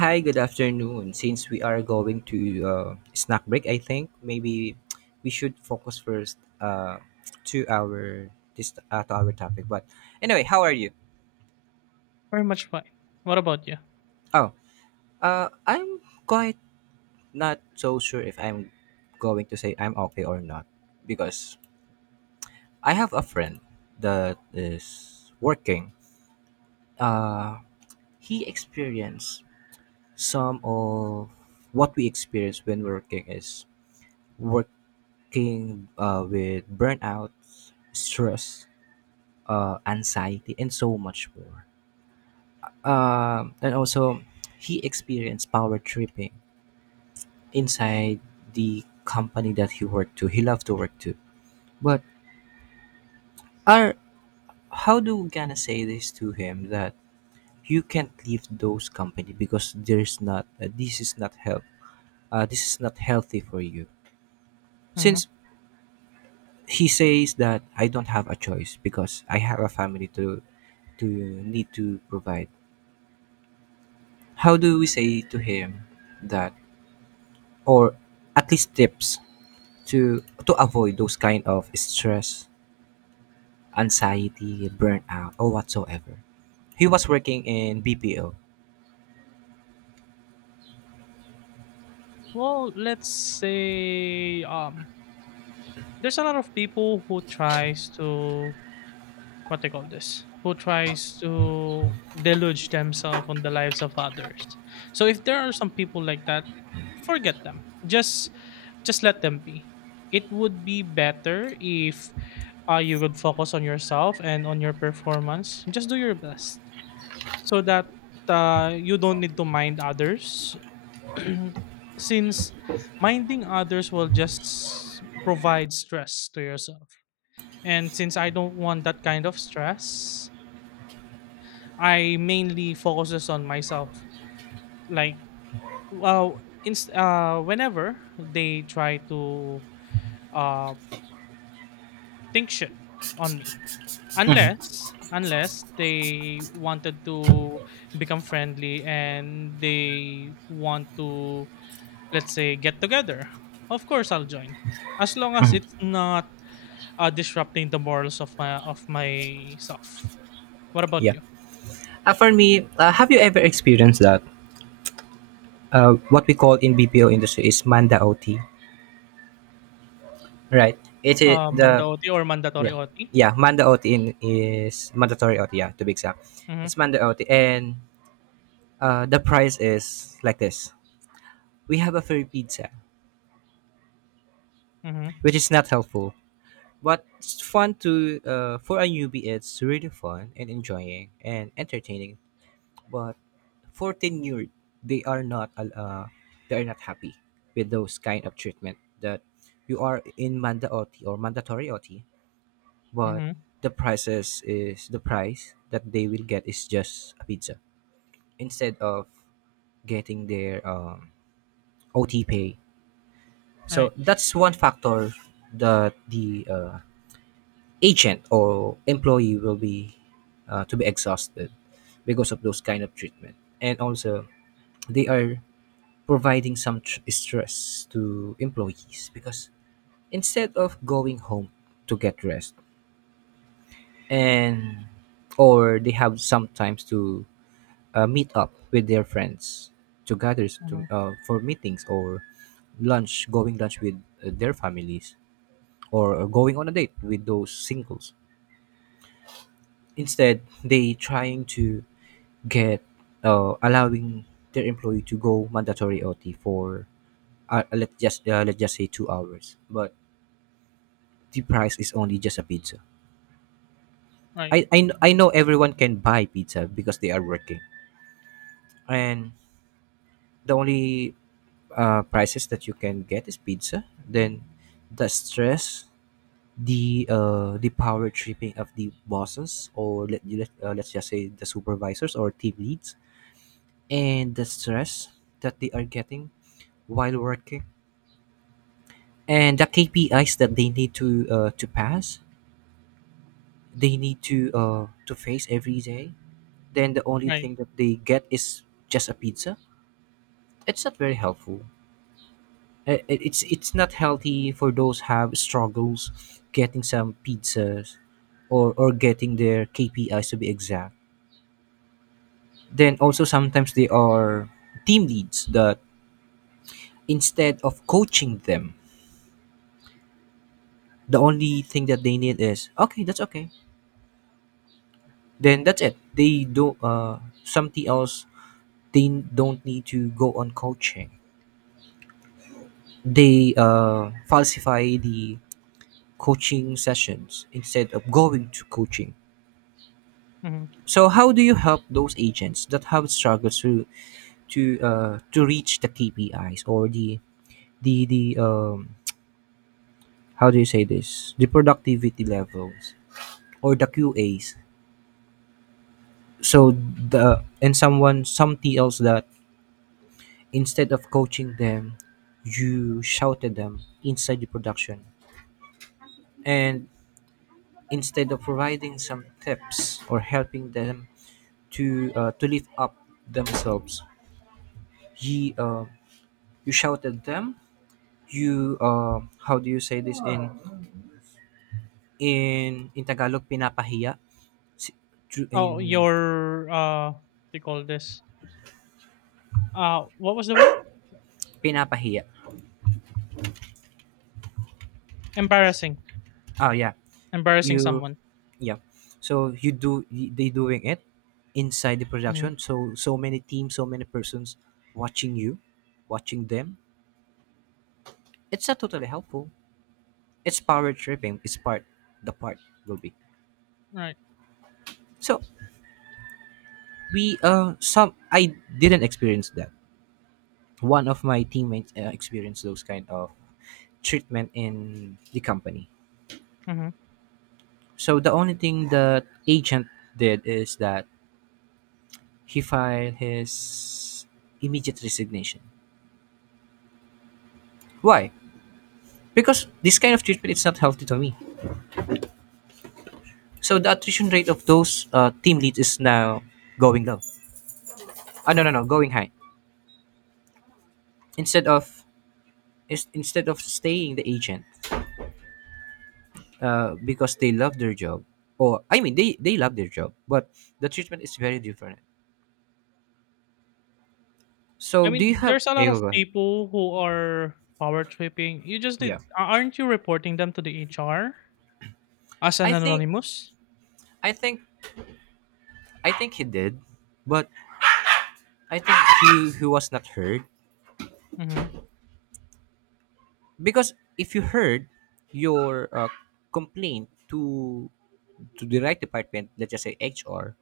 Hi, good afternoon. Since we are going to snack break, I think maybe we should focus first uh, to our to our topic. But anyway, how are you? Pretty much fine. What about you? Oh, I'm quite not so sure if I'm going to say I'm okay or not because I have a friend that is working. Uh, he experienced some of what we experience when working is work king with burnout, stress, anxiety, and so much more. And also, he experienced power tripping inside the company that he worked to. He loved to work to. But are how do we gonna say this to him that you can't leave those company because there's not this is not help. This is not healthy for you. Hmm. Since he says that I don't have a choice because I have a family to need to provide. How do we say to him that or at least tips to avoid those kind of stress, anxiety, burnout or whatsoever. He was working in bpo. Well, let's say there's a lot of people who tries to, what they call this, who tries to deluge themselves on the lives of others. So if there are some people like that, forget them. Just let them be. It would be better if, you would focus on yourself and on your performance. Just do your best so that, you don't need to mind others. Since minding others will just provide stress to yourself. And since I don't want that kind of stress, I mainly focuses on myself. Like, well, whenever they try to, uh, think shit on me, unless they wanted to become friendly and they want to, let's say, get-together, of course I'll join, as long as it's not, disrupting the morals of my of myself. What about Yeah, you? For me, have you ever experienced that what we call in bpo industry is manda ot, right? It is the manda-OT or mandatory yeah. OT? Yeah, manda ot in is mandatory ot, yeah, to be exact. Mhm, It's manda ot. And the price is like this: we have a free pizza, mhm, which is not helpful. But it's fun to for a newbie. It's really fun and enjoying and entertaining. But for tenured, they are not al- uh, they are not happy with those kind of treatment, that you are in mandatory or mandatory OT. But mhm, the price that they will get is just a pizza instead of getting their OT pay. So right, that's one factor that the agent or employee will be to be exhausted because of those kind of treatment. And also, they are providing some stress to employees because instead of going home to get rest, and or they have sometimes to meet up with their friends, to gather to, mhm, for meetings, or lunch with their families, or going on a date with those singles. Instead they trying to get allowing their employee to go mandatory OT for let's just say 2 hours, but the price is only just a pizza. right, I know everyone can buy pizza because they are working, and the only prices that you can get is pizza. Then the stress, the power tripping of the bosses, or let's just say the supervisors or team leads, and the stress that they are getting while working, and the KPIs that they need to pass, they need to face every day. Then the only right, thing that they get is just a pizza. It's not very helpful. It's not healthy for those have struggles getting some pizzas, or getting their KPIs to be exact. Then also sometimes they are team leads that instead of coaching them, the only thing that they need is okay, that's okay. Then that's it. They do something else. They don't need to go on coaching. They falsify the coaching sessions instead of going to coaching. mhm. So how do you help those agents that have struggled to to reach the KPIs, or the how do you say this, the productivity levels, or the QAs? So the and someone some else that instead of coaching them, you shouted them inside the production. And instead of providing some tips or helping them to lift up themselves, he you shouted them. You how do you say this in tagalog, pinapahiya. Si- tru- Oh, in your, what do you call this? What was the word? Pinapahiya. Embarrassing, Oh, yeah. embarrassing you someone. Yeah, so you do they doing it inside the Mhm, production, so so many teams, so many persons watching you, watching them. It's not totally helpful. It's power tripping. It's part the part will be, right, so we some I didn't experience that. One of my teammates experienced those kind of treatment in the company. mhm. So the only thing that agent did is that he filed his immediate resignation. Why? Because this kind of treatment is not healthy to me. So the attrition rate of those team leads is now going low. Ah, no, no, no, going high. Instead of instead of staying the agent because they love their job, or I mean they love their job, but the treatment is very different. So I do you mean, have, there's a yeah, lot go of go ahead. people who are power tripping. You just Yeah, did. A Aren't you reporting them to the HR? As an i think anonymous? i think I think he did, but I think he was not heard. Mhm, Because if you heard your complaint to the right department, let's just say HR,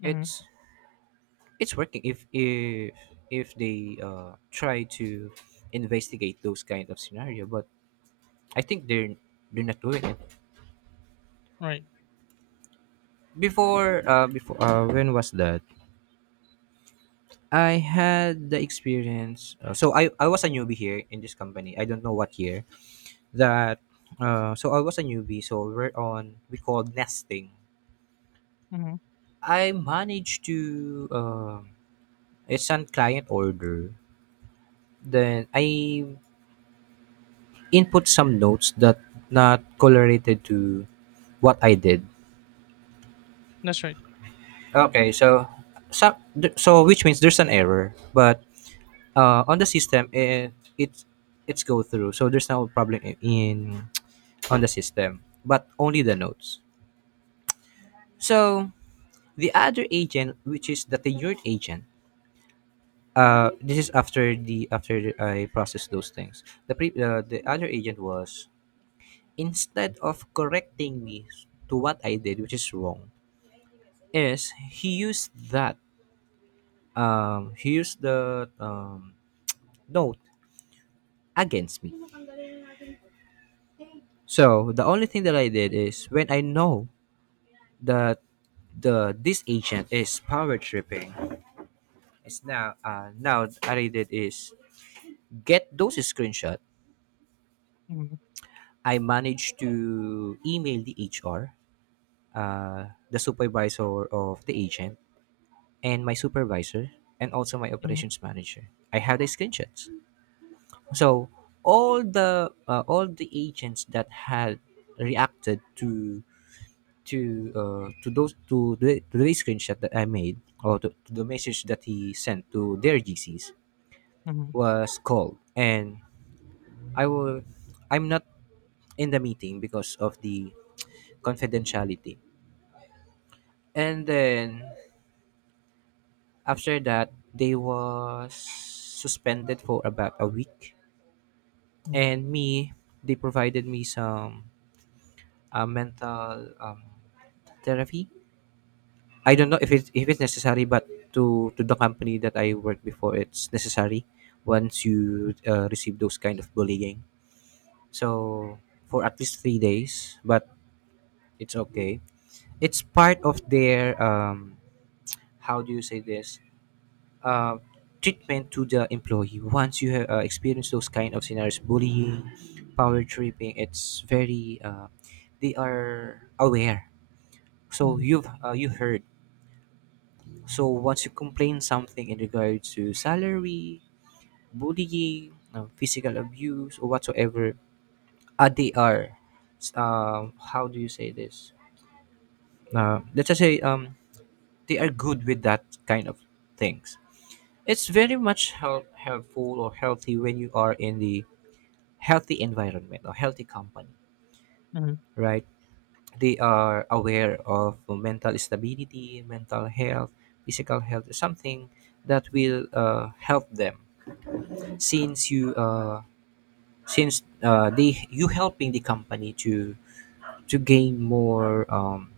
mhm, it's it's working. If they try to investigate those kind of scenario, but I think they're not doing it. right, Before before When was that? I had the experience. So I was a newbie here in this company. I don't know what year that so I was a newbie. So we're on we called nesting. mhm. I managed to it's an client order. Then I input some notes that not correlated to what I did. That's right. Okay, so so, which means there's an error, but on the system it's it's go through, so there's no problem in on the system, but only the nodes. So the other agent, which is the tenured agent, this is after the after I process those things the other agent was instead of correcting me to what I did which is wrong, is he used that he used the note against me. So the only thing that I did is when I know that the this agent is power tripping. It's now now what I did is get those screenshot. Mhm, I managed to email the HR, the supervisor of the agent, and my supervisor, and also my mhm, operations manager. I have the screenshots. So all the agents that had reacted to to those to the screenshot that I made, or to the message that he sent to their GCs mhm, was called. And I will I'm not in the meeting because of the confidentiality. And then after that they was suspended for about a week, mhm, and me, they provided me some mental therapy. I mhm, don't know if it's necessary, but to the company that I worked before, it's necessary once you receive those kind of bullying. So for at least 3 days, but it's okay. It's part of their how do you say this, uh, treatment to the employee. Once you have experienced those kind of scenarios, bullying, power tripping, it's very they are aware. So mhm, you've you heard. So once you complain something in regard to salary, bullying, physical abuse, or whatsoever, they are, how do you say this? Let's just say, they are good with that kind of things. It's very much help, helpful or healthy when you are in the healthy environment or healthy company, mhm, right? They are aware of mental stability, mental health, physical health, something that will help them since you since they you helping the company to gain more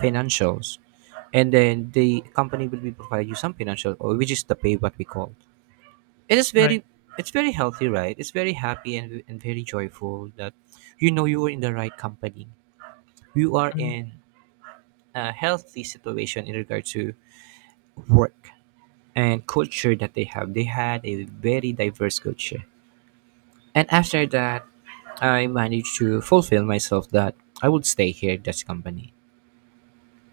financials. And then the company will be provide you some financial, or which is the pay what we call. It is right, very it's very healthy, right? It's very happy, and very joyful that you know you are in the right company, you are mhm, in a healthy situation in regard to work and culture that they have. They had a very diverse culture. And after that, I managed to fulfill myself that I would stay here at Dutch company.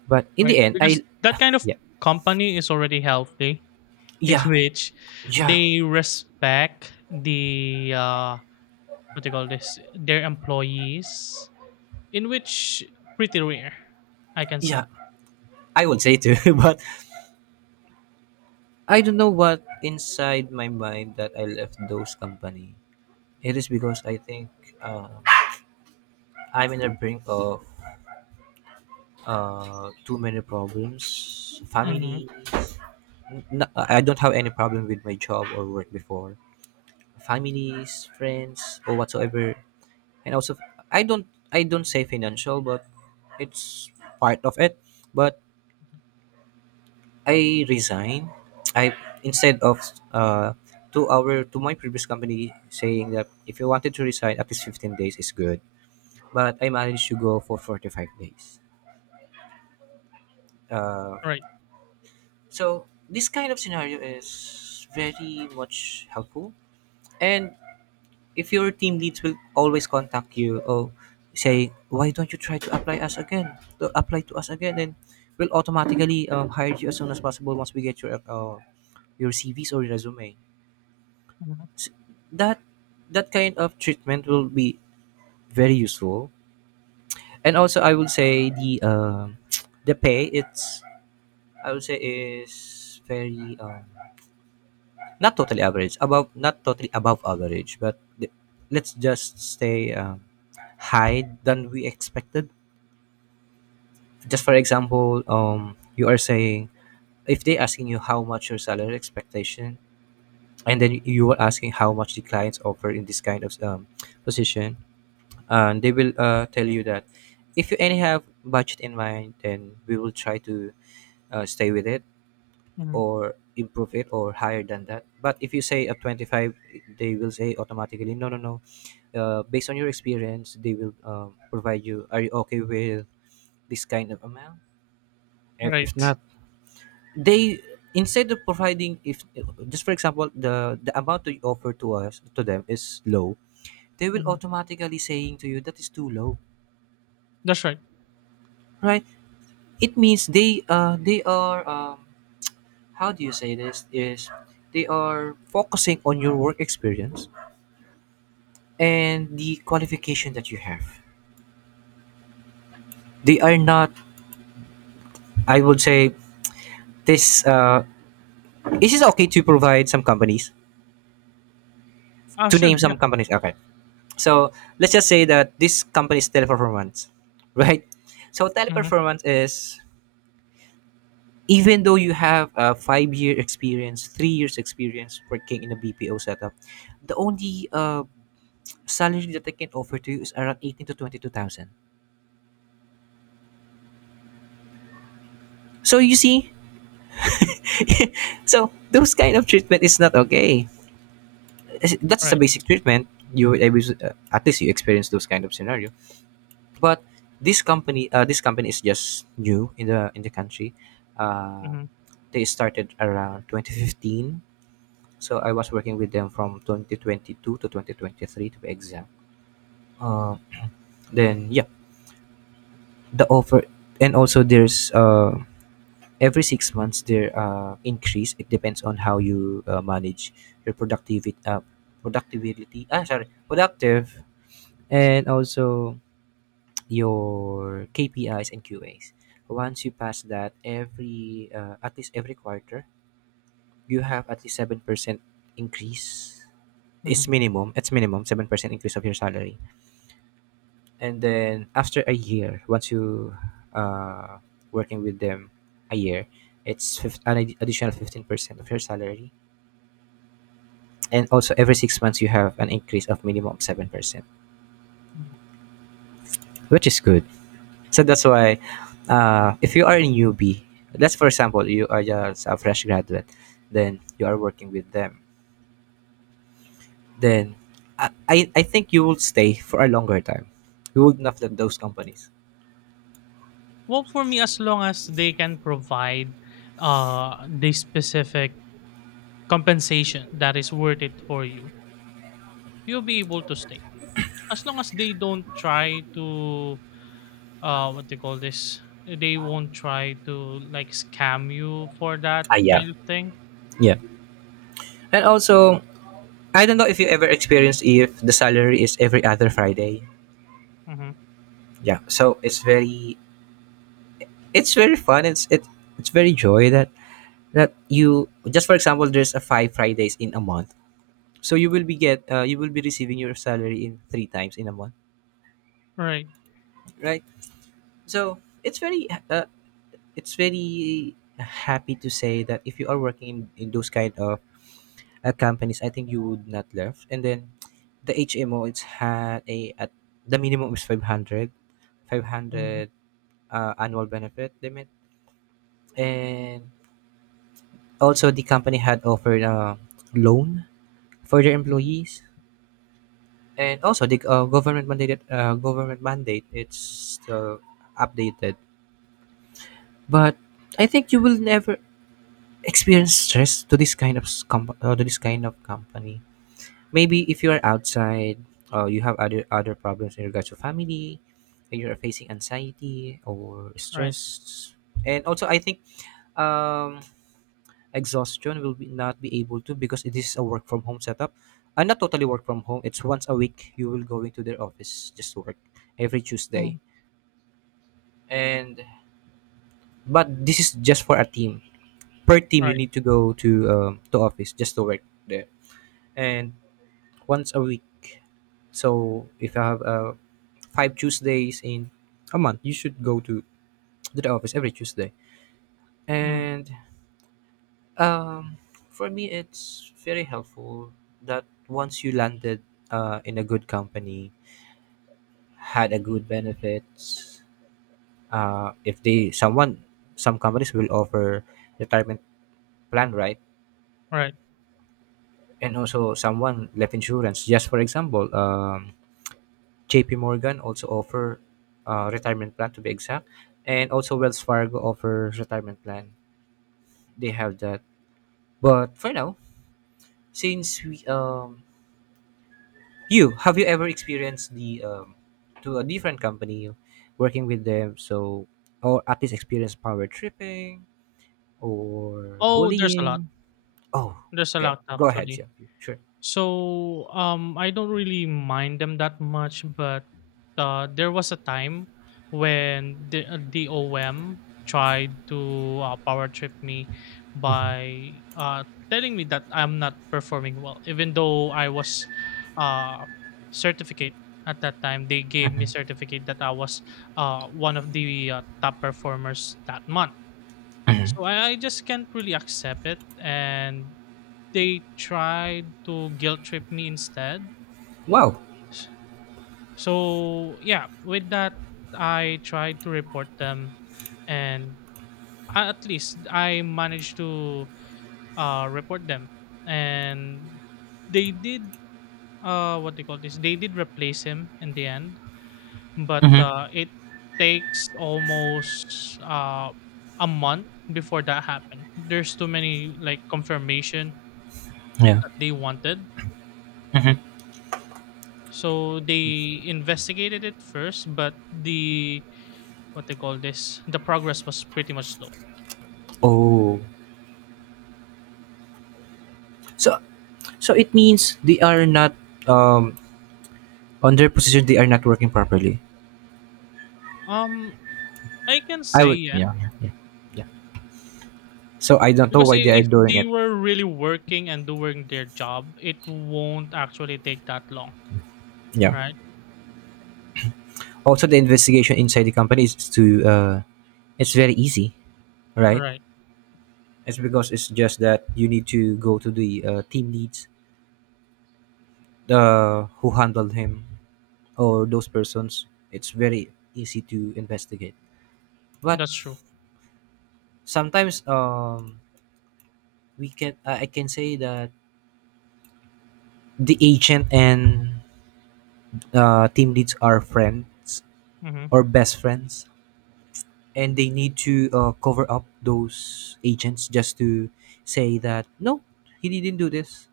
But in the right, end, because I that kind of yeah. company is already healthy, in yeah which yeah they respect the, what do you call this, their employees, in which pretty rare, I can say. yeah I would say too, but I don't know what inside my mind that I left those company. It is because I think uh, I'm in the brink of too many problems. Mhm, Family, I don't have any problem with my job or work before. Families, friends, or whatsoever. And also, i don't I don't say financial, but it's part of it. But I resign. I instead of uh to our to my previous company, saying that if you wanted to resign, at least 15 days is good, but I managed to go for 45 days. uh right, so this kind of scenario is very much helpful. And if your team leads will always contact you, or say, why don't you try to apply us again, to apply to us again, then we'll automatically hire you as soon as possible once we get your cvs or your resume. mhm, S that that kind of treatment will be very useful. And also, I will say the the pay, it's, I would say, is very not totally average, above, not totally above average, but let's just stay high than we expected. Just for example, you are saying, if they asking you how much your salary expectation, and then you are asking how much the clients offer in this kind of position, and they will tell you that if you any have budget in mind, then we will try to stay with it. mhm, Or improve it, or higher than that. But if you say at 25, they will say automatically, no, no, no, based on your experience, they will provide, you are you okay with this kind of amount? If right, not, they, instead of providing, if just for example, the amount they offer to us, to them, is low, they will mhm, automatically saying to you that is too low. that's right. Right, it means they are, um, how do you say this, is they are focusing on your work experience and the qualification that you have. They are not, I would say, this. Is it okay to provide some companies, Ah, to sure, name yeah, some companies? Okay, so let's just say that this company is Teleperformance, right? So mhm. Teleperformance is, even though you have a five-year experience, 3 years experience working in a BPO setup, the only salary that they can offer to you is around eighteen to twenty-two thousand. So you see, so those kind of treatment is not okay. That's a Right. basic treatment. You will able to- at least you experience those kind of scenario. But this company, this company is just new in the country. uh, Mhm, they started around 2015. So I was working with them from 2022 to 2023, to be exact. uh, then, yeah, the offer. And also there's every 6 months there increase. It depends on how you manage your productivity, productivity ah sorry productive. And also your KPIs and QAs. Once you pass that, every at least every quarter, you have at least 7% increase. It's mhm, minimum. It's minimum 7% increase of your salary. And then after a year, once you uh, working with them a year, it's additional 15% of your salary. And also every 6 months you have an increase of minimum 7%, mhm. which is good. So that's why, if you are a newbie, let's for example, you are just a fresh graduate, then you are working with them, then I think you will stay for a longer time. You would not let those companies. Well, for me, as long as they can provide, uh, the specific compensation that is worth it for you, you'll be able to stay. As long as they don't try to, uh, what they call this, they won't try to like scam you for Ah, that yeah. kind of thing. Yeah. And also, I don't know if you ever experienced if the salary is every other Friday. Mm-hmm. Yeah. So it's very fun. It's very joy that, that you, just for example, there's a five Fridays in a month, so you will be get, you will be receiving your salary in three times in a month. Right. Right. So it's very uh, it's very happy to say that if you are working in those kind of companies, I think you would not left. And then the hmo, it's had a at the minimum is 500, five Mm-hmm. hundred annual benefit limit. And also the company had offered a loan for their Mm-hmm. employees. And also the government mandated, government mandate, it's still updated. But I think you will never experience stress to this kind of s- comp- to this kind of company, maybe if you are outside or you have other problems in regards to family, and you're facing anxiety or Right. stress. And also, I think um exhaustion will be not be able to, because it is a work from home setup. And not totally work from home, it's once a week you will go into their office just to work, every Tuesday. Mhm. And but this is just for a team. Per team, you Right. need to go to office just to work there. And once a week. So if you have five Tuesdays in a month, you should go to the office every Tuesday. Mhm. And Um, for me, it's very helpful that once you landed in a good company, had a good benefits. If they someone, some companies will offer retirement plan, right? Right. And also someone life insurance. Just for example, J.P. Morgan also offer retirement plan, to be exact. And also Wells Fargo offer retirement plan. They have that. But for now, since we, you have, you ever experienced the, to a different company working with them, so, or at least experience power tripping or Oh, there's a lot. bullying? Oh, There's a okay. lot Go ahead, actually. yeah. Sure. So I don't really mind them that much, but there was a time when the OM tried to, power trip me by, telling me that I'm not performing well, even though I was, uh, certificate at that time. They gave me certificate that I was one of the top performers that month. So Hmm. I just can't really accept it, and they tried to guilt trip me instead. Wow. S- So yeah, with that, I tried to report them, and at least I managed to, report them, and they did, uh, what they call this. They did replace him in the end, but Hmm. It takes almost a month before that happened. There's too many like confirmation Yeah. that they wanted. Hmm. So they investigated it first, but the, what they call this, the progress was pretty much slow. Oh. So, so it means they are not, um on their position they are not working properly. Um, I can I say would, yeah, yeah. Yeah. Yeah. Yeah. So I don't know because why they are if doing they it. were really working and doing their job, it won't actually take that long, Yeah. right? Also the investigation inside the company is to it's very easy. Right? Right, It's because it's just that you need to go to the team leads, the who handled him, or those persons. It's very easy to investigate. But that's true. sometimes, we can, I can say that the agent and team leads are friends Mm-hmm. or best friends, and they need to cover up those agents, just to say that no, he didn't do this,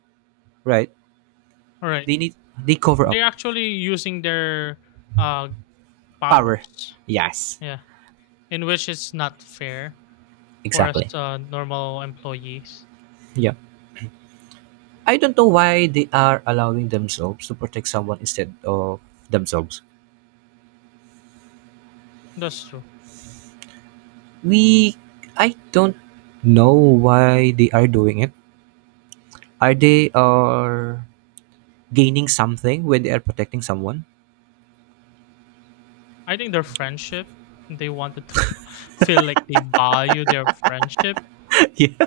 right? All right, They need, they cover up, they're actually using their, uh, power. powers, Yes, yeah, in which it's not fair for us, exactly. Normal employees. Yeah. I don't know why they are allowing themselves to protect someone instead of themselves. That's true. We, I don't know why they are doing it. Are they, are gaining something when they are protecting someone? I think their friendship, they wanted to feel like they value their friendship, yeah.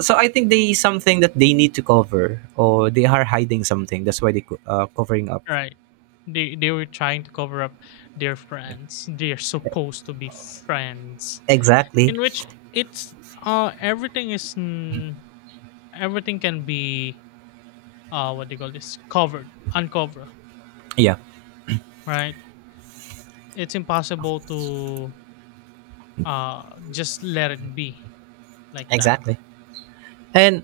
So I think they something that they need to cover, or they are hiding something. That's why they covering up. right? They were trying to cover up their friends. They're supposed to be friends, Exactly. in which it's, uh, everything is, mm, everything can be, uh, what do you call this, covered, uncover, Yeah. right? It's impossible to, uh, just let it be like that. Exactly. And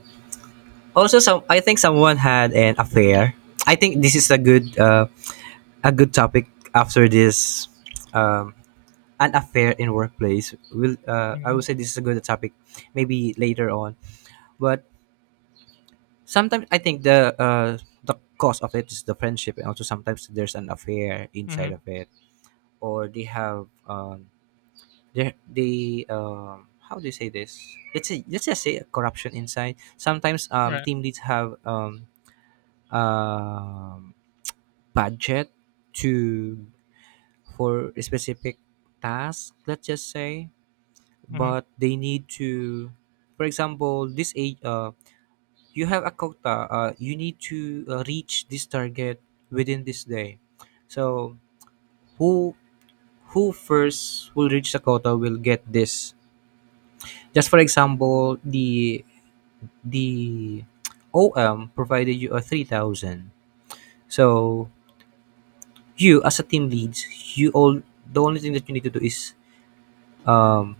also, some, I think someone had an affair. I think this is a good topic after this, um, an affair in workplace. Will, I will Mm-hmm. say this is a good topic maybe later on. But sometimes I think the cause of it is the friendship, and also sometimes there's an affair inside of Hmm. it, or they have, they how do you say this? Let's say, let's just say, a corruption inside. Sometimes, Right. team leads have, um, budget to, for a specific task, let's just say. Mm-hmm. But they need to, for example, this age, you have a quota, you need to reach this target within this day. So who who first will reach the quota will get this, just for example, the om provided you a 3000. So you, as a team leads, you all, the only thing that you need to do is, um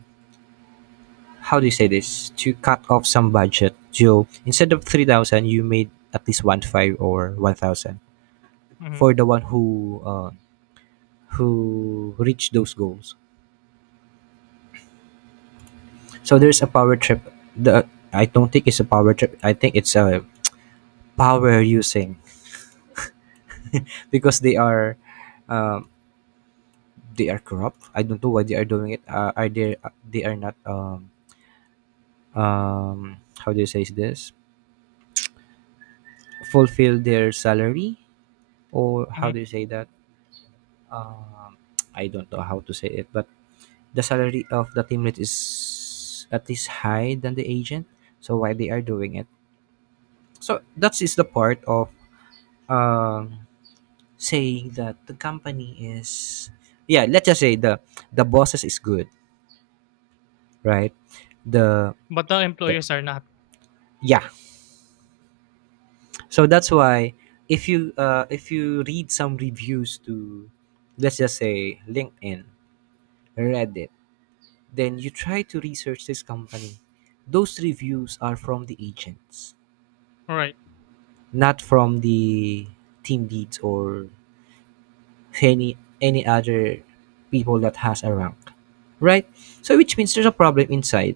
how do you say this, to cut off some budget. So instead of 3,000, you made at least one five, or 1,000, Mm-hmm. for the one who reached those goals. So there's a power trip. The, I don't think it's a power trip. I think it's a power using, because they are, um, they are corrupt. I don't know why they are doing it. Are they are not, how do you say this, fulfill their salary, or how Hmm. do you say that, um, I don't know how to say it. But the salary of the team lead is at least high than the agent. So why they are doing it? So that is the part of, um, saying that the company is, yeah, let's just say the bosses is good, right? the, But the the, employers are not. yeah. So that's why if you read some reviews to, let's just say, LinkedIn, Reddit. Then you try to research this company. Those reviews are from the agents, Right. not from the team leads, or any other people that has a rank. Right? So which means there's a problem inside,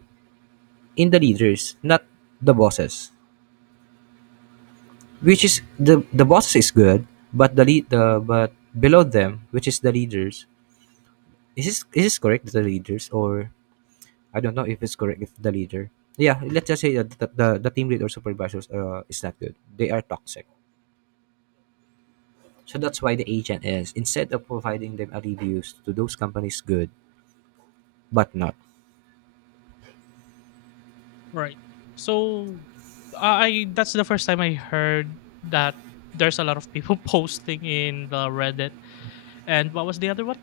in the leaders, not the bosses. Which is the bosses is good, but the lead the but below them, which is the leaders, is, this is this correct, the leaders, or I don't know if it's correct, if the leader. Yeah, let's just say that the team lead or supervisors, is not good. They are toxic. So that's why the agent is, instead of providing them a reviews to those companies, good, but not. Right. So I that's the first time I heard that there's a lot of people posting in the Reddit. And what was the other one?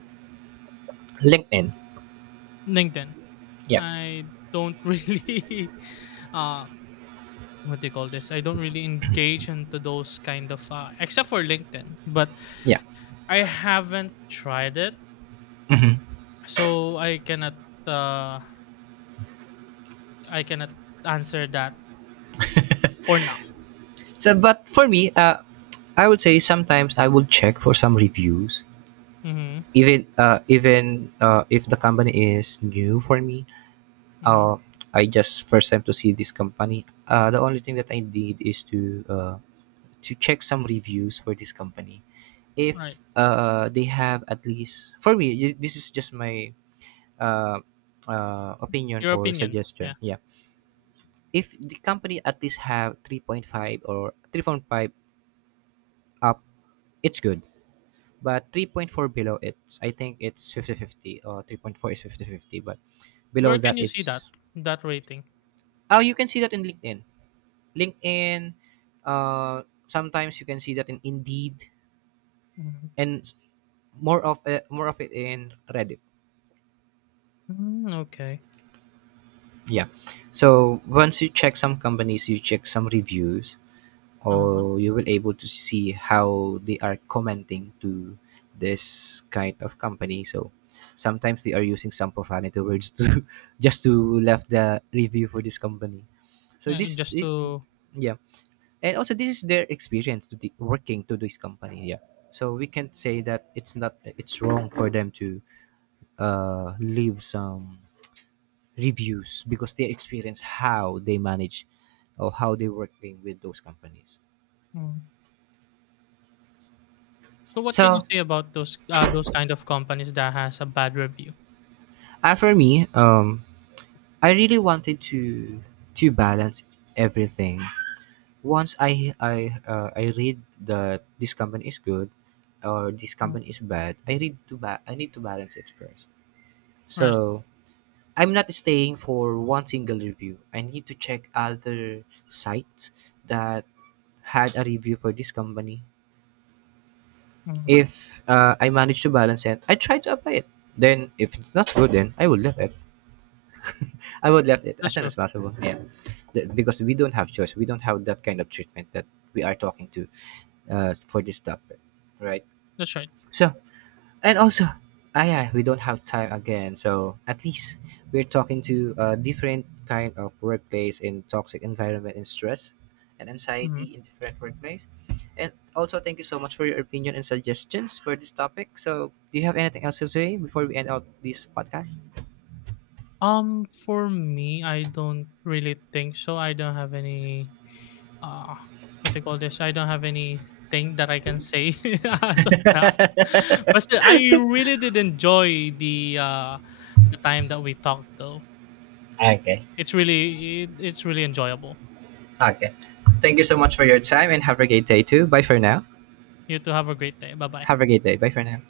LinkedIn. LinkedIn. Yeah. I don't really uh, what do you call this? I don't really engage into those kind of, except for LinkedIn, but Yeah. I haven't tried it. So I cannot, uh I cannot answer that for now. So but for me, I would say sometimes I will check for some reviews, Mhm. even if the company is new for me. Mhm. Uh, I just first time to see this company. The only thing that I did is uh, to check some reviews for this company. Right. If, they have at least, for me, this is just my, uh, opinion Your or opinion. Yeah. suggestion. Yeah, if the company at least have 3.5, or 3.5 up, it's good. But 3.4 below, it's, I think it's 50 50. 50 or 3.4 is 50 50. But below Where can that you see is, that that rating? oh, you can see that in LinkedIn. LinkedIn, sometimes you can see that in Indeed, Mm-hmm. and more of, more of it in Reddit. Mm, okay. Yeah. So once you check some companies, you check some reviews, Uh-huh. or you will able to see how they are commenting to this kind of company. So sometimes they are using some profanity words to just to left the review for this company. So this Just it, to yeah. And also this is their experience to the, working to this company, yeah. So we can't say that it's not, it's wrong for them to leave some reviews, because they experience how they manage, or how they working with those companies. mm. So what can you So, say about those, those kind of companies that has a bad review? For me, I really wanted to balance everything. Once I read that this company is good, or this Mm, company is bad, I need to balance it first. right. So I'm not staying for one single review. I need to check other sites that had a review for this company. Mhm. If, I manage to balance it, I try to apply it. Then if it's not good, then I will leave it. I would leave it as That's soon as true. possible. Yeah. Because we don't have choice. We don't have that kind of treatment that we are talking to, for this topic, right? That's right. So, and also, ah, yeah, we don't have time again. So at least we're talking to a different kind of workplace in toxic environment, and stress and anxiety Mhm. in different workplace. And also, thank you so much for your opinion and suggestions for this topic. So, do you have anything else to say before we end out this podcast? For me, I don't really think so. I don't have any, uh, what they call this. I don't have anything that I can say as of now. But still, I really did enjoy the, the time that we talked though. Okay. It's really it's really enjoyable. Okay. Thank you so much for your time and have a great day too. Bye for now. You to have a great day. Bye bye. Have a great day. Bye for now.